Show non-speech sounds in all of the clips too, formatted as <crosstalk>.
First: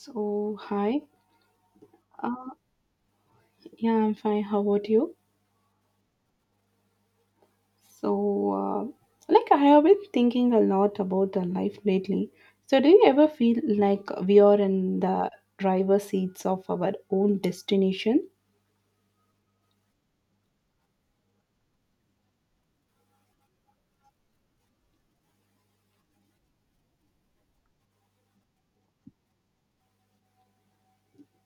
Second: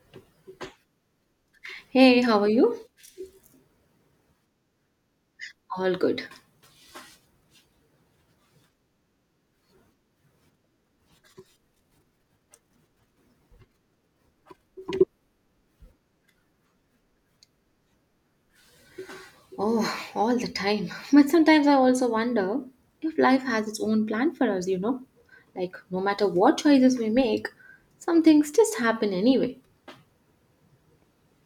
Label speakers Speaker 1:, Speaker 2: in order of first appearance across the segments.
Speaker 1: So, hi.
Speaker 2: Hey, how are
Speaker 1: Uh,
Speaker 2: you?
Speaker 1: yeah, I'm fine. How about you?
Speaker 2: All good.
Speaker 1: So, like, I have been thinking a lot about the life lately. So, do you ever feel like we are in the driver's seats of our own destination?
Speaker 2: Oh, all the time. But sometimes I also wonder if life has its own plan for us, you know? Like, no matter what choices we make, some things just happen anyway.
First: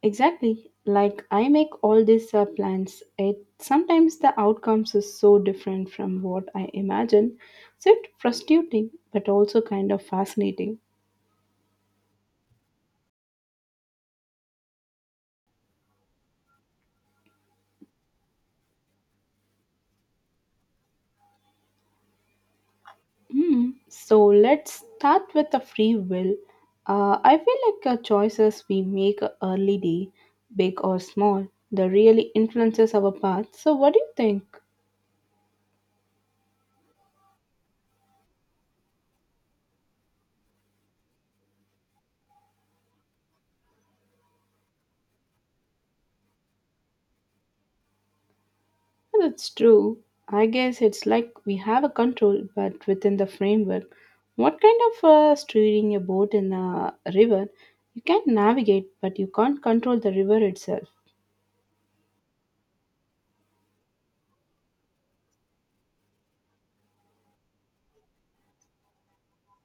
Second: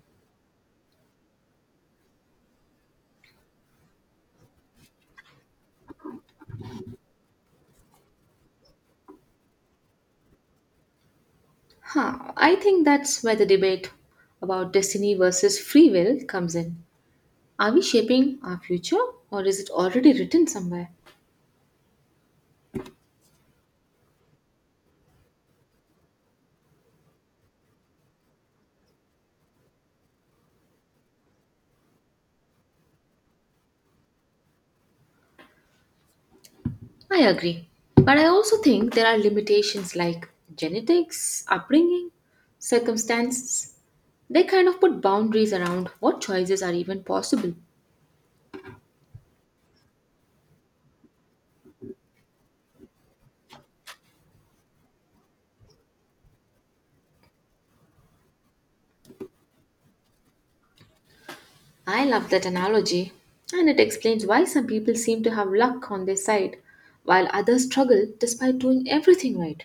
Speaker 1: Exactly. Like, I make all these plans. It sometimes the outcomes is so different from what I imagine. So, it's frustrating, but also kind of fascinating.
Speaker 2: Huh, I think that's where the debate about destiny versus free will comes in. Are we shaping our future, or is it already written somewhere?
Speaker 1: Hmm. So let's start with the free will. I feel like choices we make early day, big or small, that really influences our path. So what do you think?
Speaker 2: I agree. But I also think there are limitations like genetics, upbringing, circumstances. They kind of put boundaries around what choices are even possible.
Speaker 1: Well, that's true. I guess it's like we have a control, but within the framework. What kind of steering a boat in a river? You can navigate, but you can't control the river itself.
Speaker 2: I love that analogy, and it explains why some people seem to have luck on their side while others struggle despite doing everything right.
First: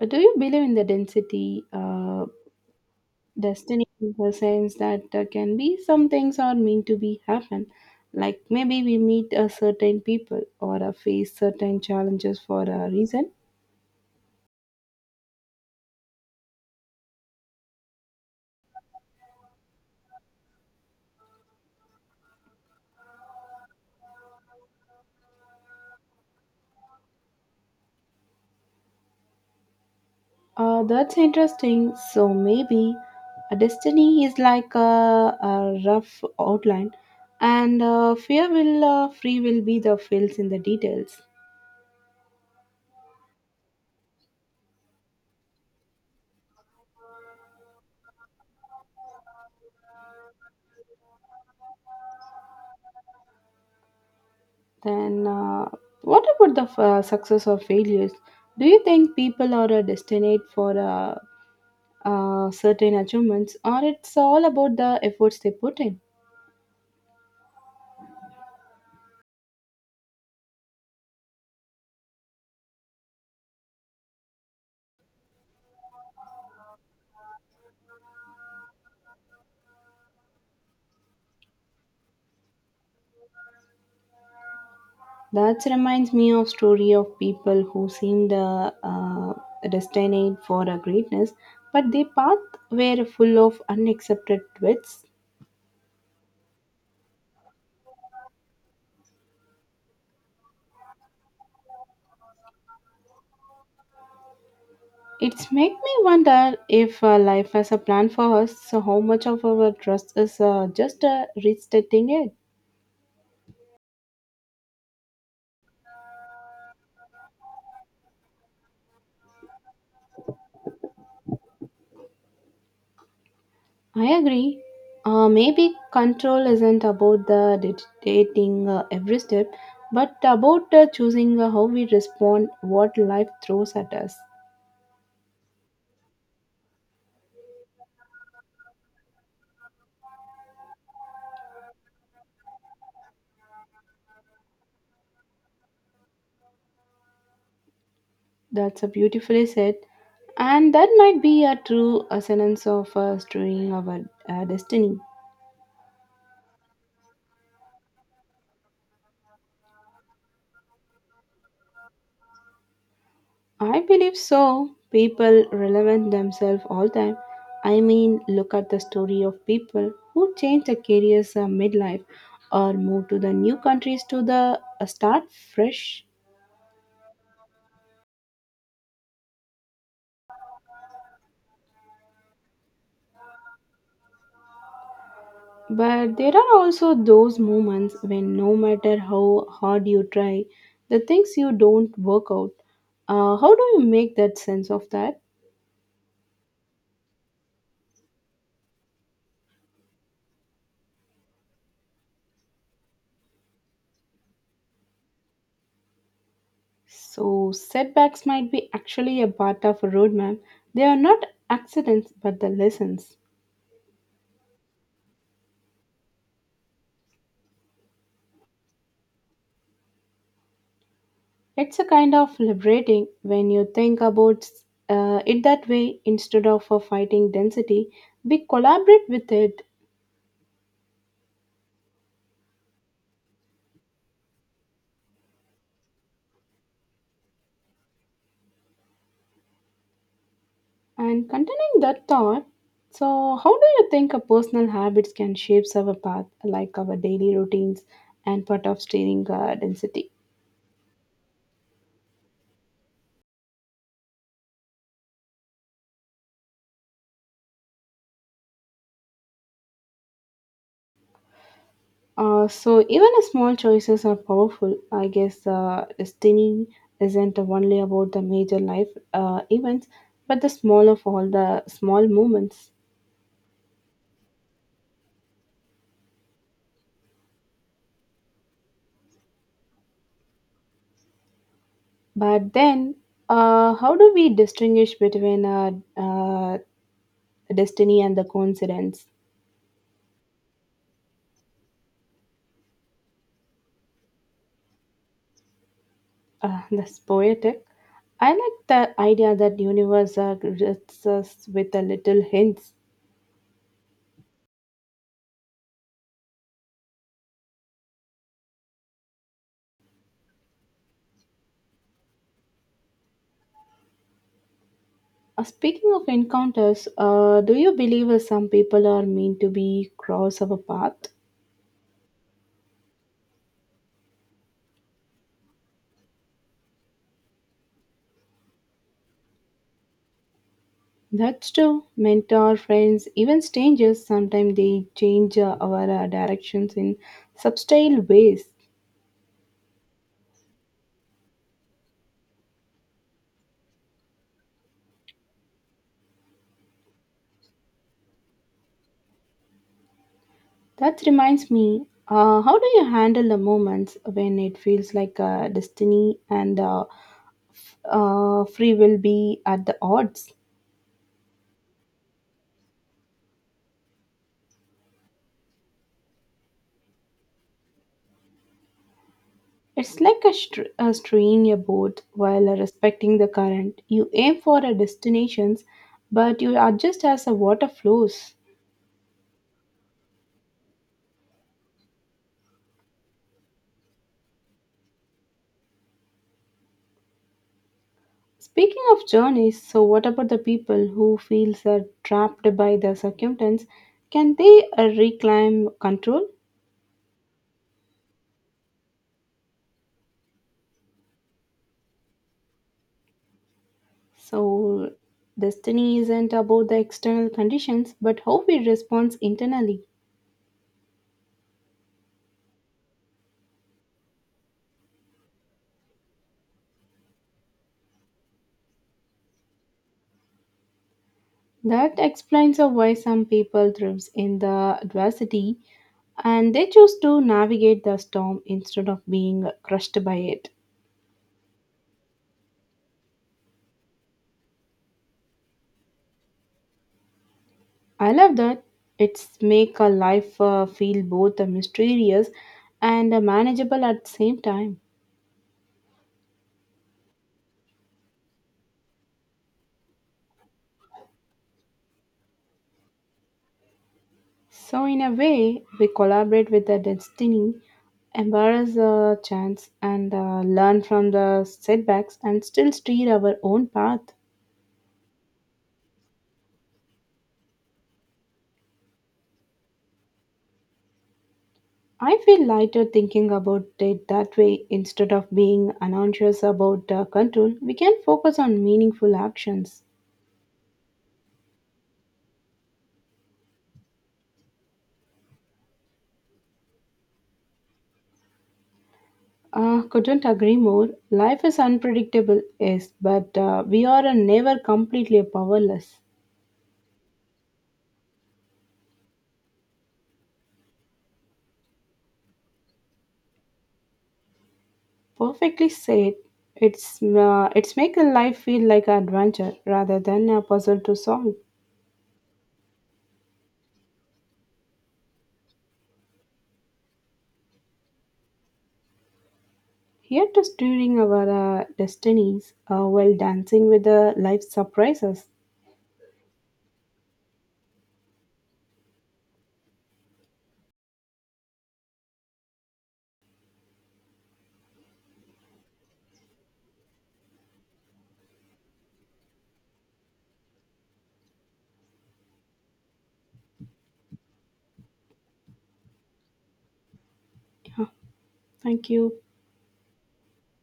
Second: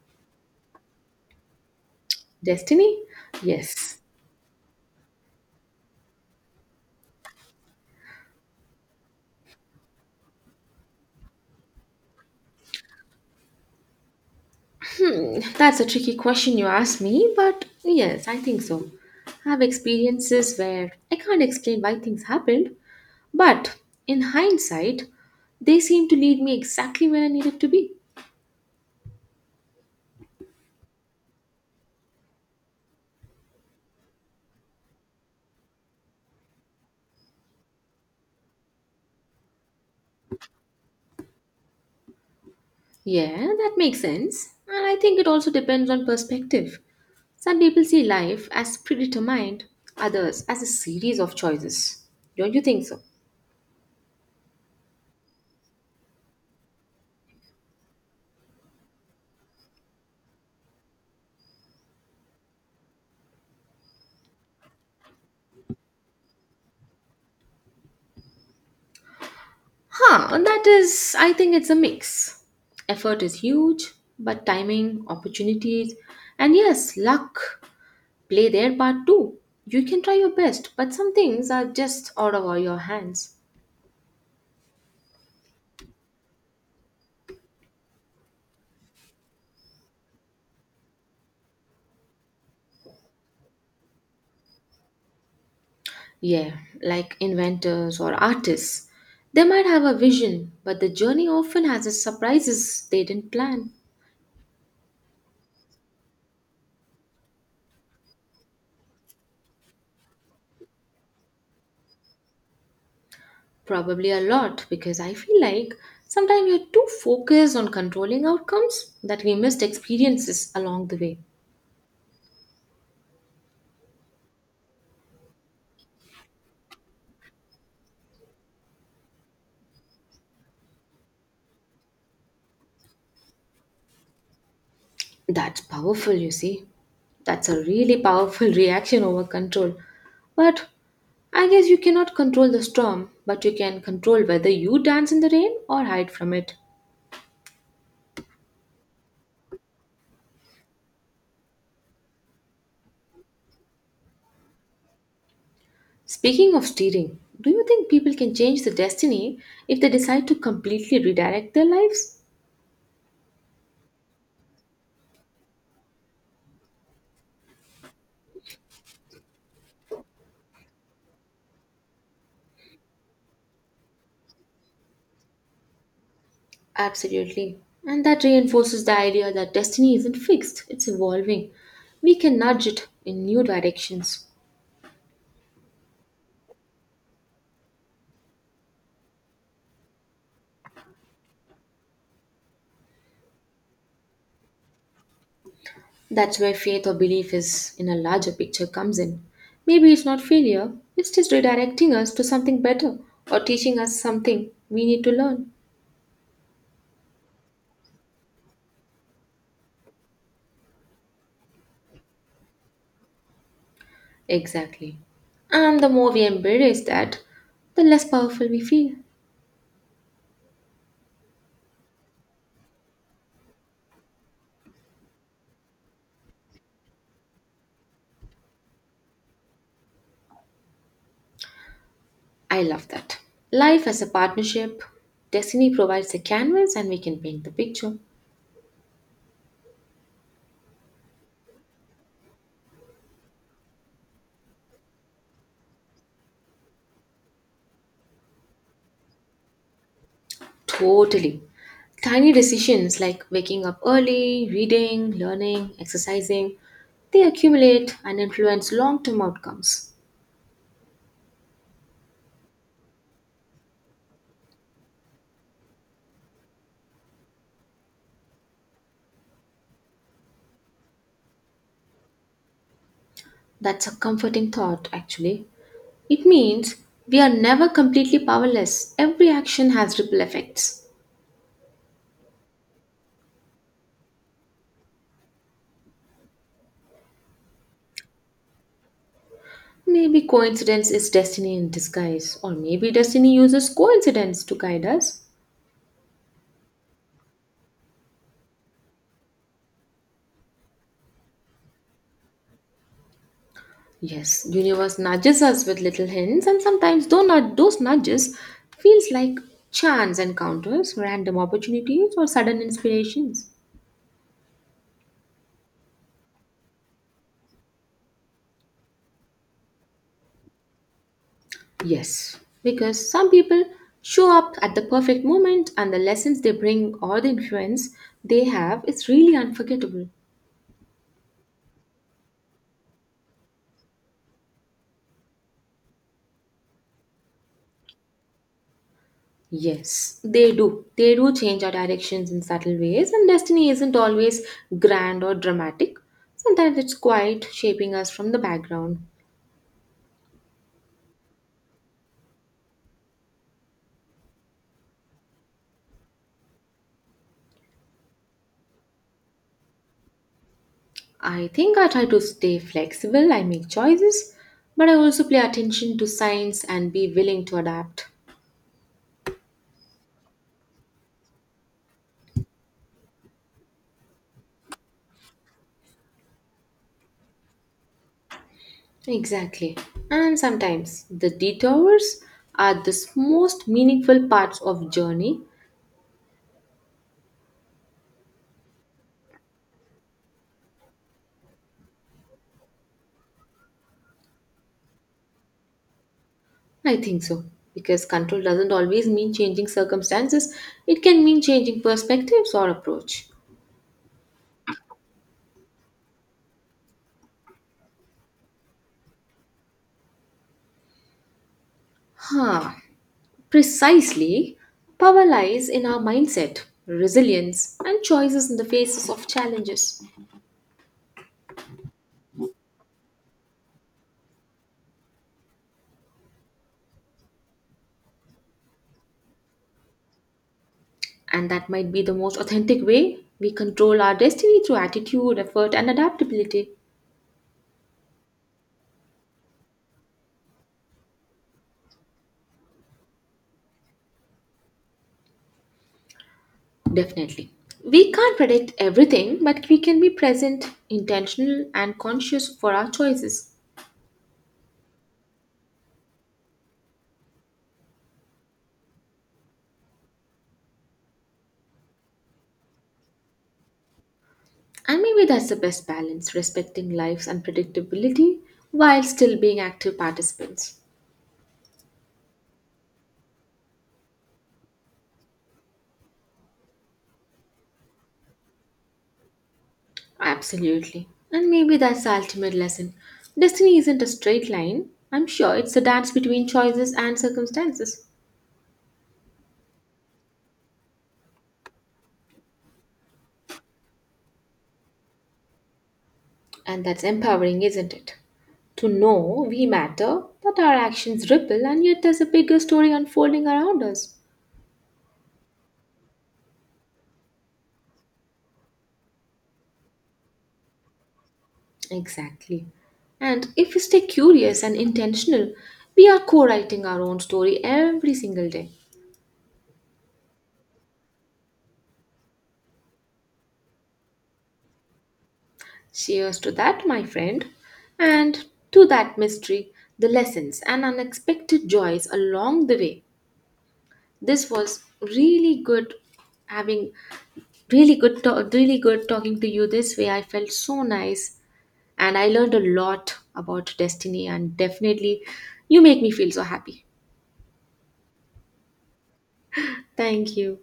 Speaker 1: Do you believe in the density?
Speaker 2: Destiny?
Speaker 1: Destiny
Speaker 2: Yes.
Speaker 1: in the sense that there can be some things are meant to be happen like maybe we meet a certain people or face certain challenges for a reason.
Speaker 2: That's a tricky question you asked me, but yes, I think so. I have experiences where I can't explain why things happened, but in hindsight, they seem to lead me exactly where I needed to be.
Speaker 1: That's interesting, so maybe a destiny is like a rough outline and fear will free will be the fills in the details.
Speaker 2: Yeah, that makes sense. And I think it also depends on perspective. Some people see life as predetermined, others as a series of choices. Don't you think so?
Speaker 1: Then what about the success or failures? Do you think people are destined for certain achievements, or it's all about the efforts they put in?
Speaker 2: I think it's a mix. Effort is huge, but timing, opportunities, and yes, luck play their part too. You can try your best, but some things are just out of all your hands.
Speaker 1: That reminds me of story of people who seemed destined for a greatness, but their path were full of unaccepted twists.
Speaker 2: Yeah, like inventors or artists. They might have a vision, but the journey often has its surprises they didn't plan.
Speaker 1: It's make me wonder if life has a plan for us, so how much of our trust is just restating it.
Speaker 2: Probably a lot, because I feel like sometimes we're too focused on controlling outcomes that we missed experiences along the way.
Speaker 1: I agree. Maybe control isn't about the dictating every step, but about choosing how we respond, what life throws at us.
Speaker 2: That's powerful, you see. That's a really powerful <laughs> reaction over control. But I guess you cannot control the storm, but you can control whether you dance in the rain or hide from it.
Speaker 1: That's a beautifully said, and that might be a true essence of stewing our destiny.
Speaker 2: Speaking of steering, do you think people can change their destiny if they decide to completely redirect their lives?
Speaker 1: I believe so. People relevant themselves all time. I mean, look at the story of people who change their careers midlife or move to the new countries to the start fresh.
Speaker 2: Absolutely. And that reinforces the idea that destiny isn't fixed, it's evolving. We can nudge it in new directions.
Speaker 1: But there are also those moments when no matter how hard you try, the things you don't work out. How do you make that sense of that?
Speaker 2: That's where faith or belief is in a larger picture comes in. Maybe it's not failure, it's just redirecting us to something better or teaching us something we need to learn.
Speaker 1: So, setbacks might be actually a part of a roadmap. They are not accidents but the lessons.
Speaker 2: Exactly. And the more we embrace that, the less powerful we feel.
Speaker 1: It's a kind of liberating when you think about it that way instead of fighting density. We collaborate with it.
Speaker 2: I love that. Life as a partnership, destiny provides a canvas and we can paint the picture.
Speaker 1: And continuing that thought, so how do you think a personal habits can shape our path, like our daily routines and part of steering density?
Speaker 2: Totally. Tiny decisions like waking up early, reading, learning, exercising, they accumulate and influence long term outcomes.
Speaker 1: So even a small choices are powerful. I guess destiny isn't only about the major life events, but the small of all the small moments.
Speaker 2: That's a comforting thought, actually. It means we are never completely powerless. Every action has ripple effects.
Speaker 1: But then, how do we distinguish between destiny and the coincidence?
Speaker 2: Maybe coincidence is destiny in disguise, or maybe destiny uses coincidence to guide us.
Speaker 1: That's poetic. I like the idea that universe grits us with a little hints.
Speaker 2: Yes, universe nudges us with little hints, and sometimes though not those nudges feels like chance encounters, random opportunities, or sudden inspirations.
Speaker 1: Speaking of encounters, do you believe some people are meant to be cross our path?
Speaker 2: Yes, because some people show up at the perfect moment, and the lessons they bring or the influence they have is really unforgettable.
Speaker 1: That's true. Mentor, friends, even strangers, sometimes they change our directions in subtle ways.
Speaker 2: Yes, they do. They do change our directions in subtle ways, and destiny isn't always grand or dramatic. Sometimes it's quiet, shaping us from the background.
Speaker 1: That reminds me, how do you handle the moments when it feels like destiny and free will be at the odds?
Speaker 2: I think I try to stay flexible, I make choices, but I also pay attention to signs and be willing to adapt.
Speaker 1: It's like a steering a boat while respecting the current. You aim for a destination, but you adjust as the water flows.
Speaker 2: Exactly. And sometimes the detours are the most meaningful parts of journey.
Speaker 1: Speaking of journeys, so what about the people who feels trapped by the circumstance? Can they reclaim control?
Speaker 2: I think so. Because control doesn't always mean changing circumstances, it can mean changing perspectives or approach.
Speaker 1: So destiny isn't about the external conditions, but how we respond internally.
Speaker 2: Huh. Precisely, power lies in our mindset, resilience, and choices in the faces of challenges.
Speaker 1: That explains why some people thrives in the adversity and they choose to navigate the storm instead of being crushed by it.
Speaker 2: And that might be the most authentic way we control our destiny through attitude, effort, and adaptability.
Speaker 1: I love that. It's make a life feel both mysterious and manageable at the same time.
Speaker 2: Definitely. We can't predict everything, but we can be present, intentional, and conscious for our choices.
Speaker 1: So in a way, we collaborate with the destiny, embrace the chance, and learn from the setbacks, and still steer our own path.
Speaker 2: And maybe that's the best balance, respecting life's unpredictability while still being active participants.
Speaker 1: I feel lighter thinking about it that way instead of being anxious about control. We can focus on meaningful actions.
Speaker 2: Absolutely. And maybe that's the ultimate lesson. Destiny isn't a straight line. I'm sure it's a dance between choices and circumstances.
Speaker 1: Couldn't agree more. Life is unpredictable, yes, but we are never completely powerless.
Speaker 2: And that's empowering, isn't it? To know we matter, that our actions ripple, and yet there's a bigger story unfolding around us.
Speaker 1: Perfectly said. It's make a life feel like an adventure rather than a puzzle to solve.
Speaker 2: Exactly. And if we stay curious and intentional, we are co writing our own story every single day.
Speaker 1: Here to steering our destinies while dancing with the life surprises.
Speaker 2: Cheers to that, my friend. And to that mystery, the lessons and unexpected joys along the way. This was really good having really good, to- really good talking to you this way. I felt so nice and I learned a lot about destiny and definitely you make me feel so happy.
Speaker 1: Yeah, thank you.
Speaker 2: Thank you.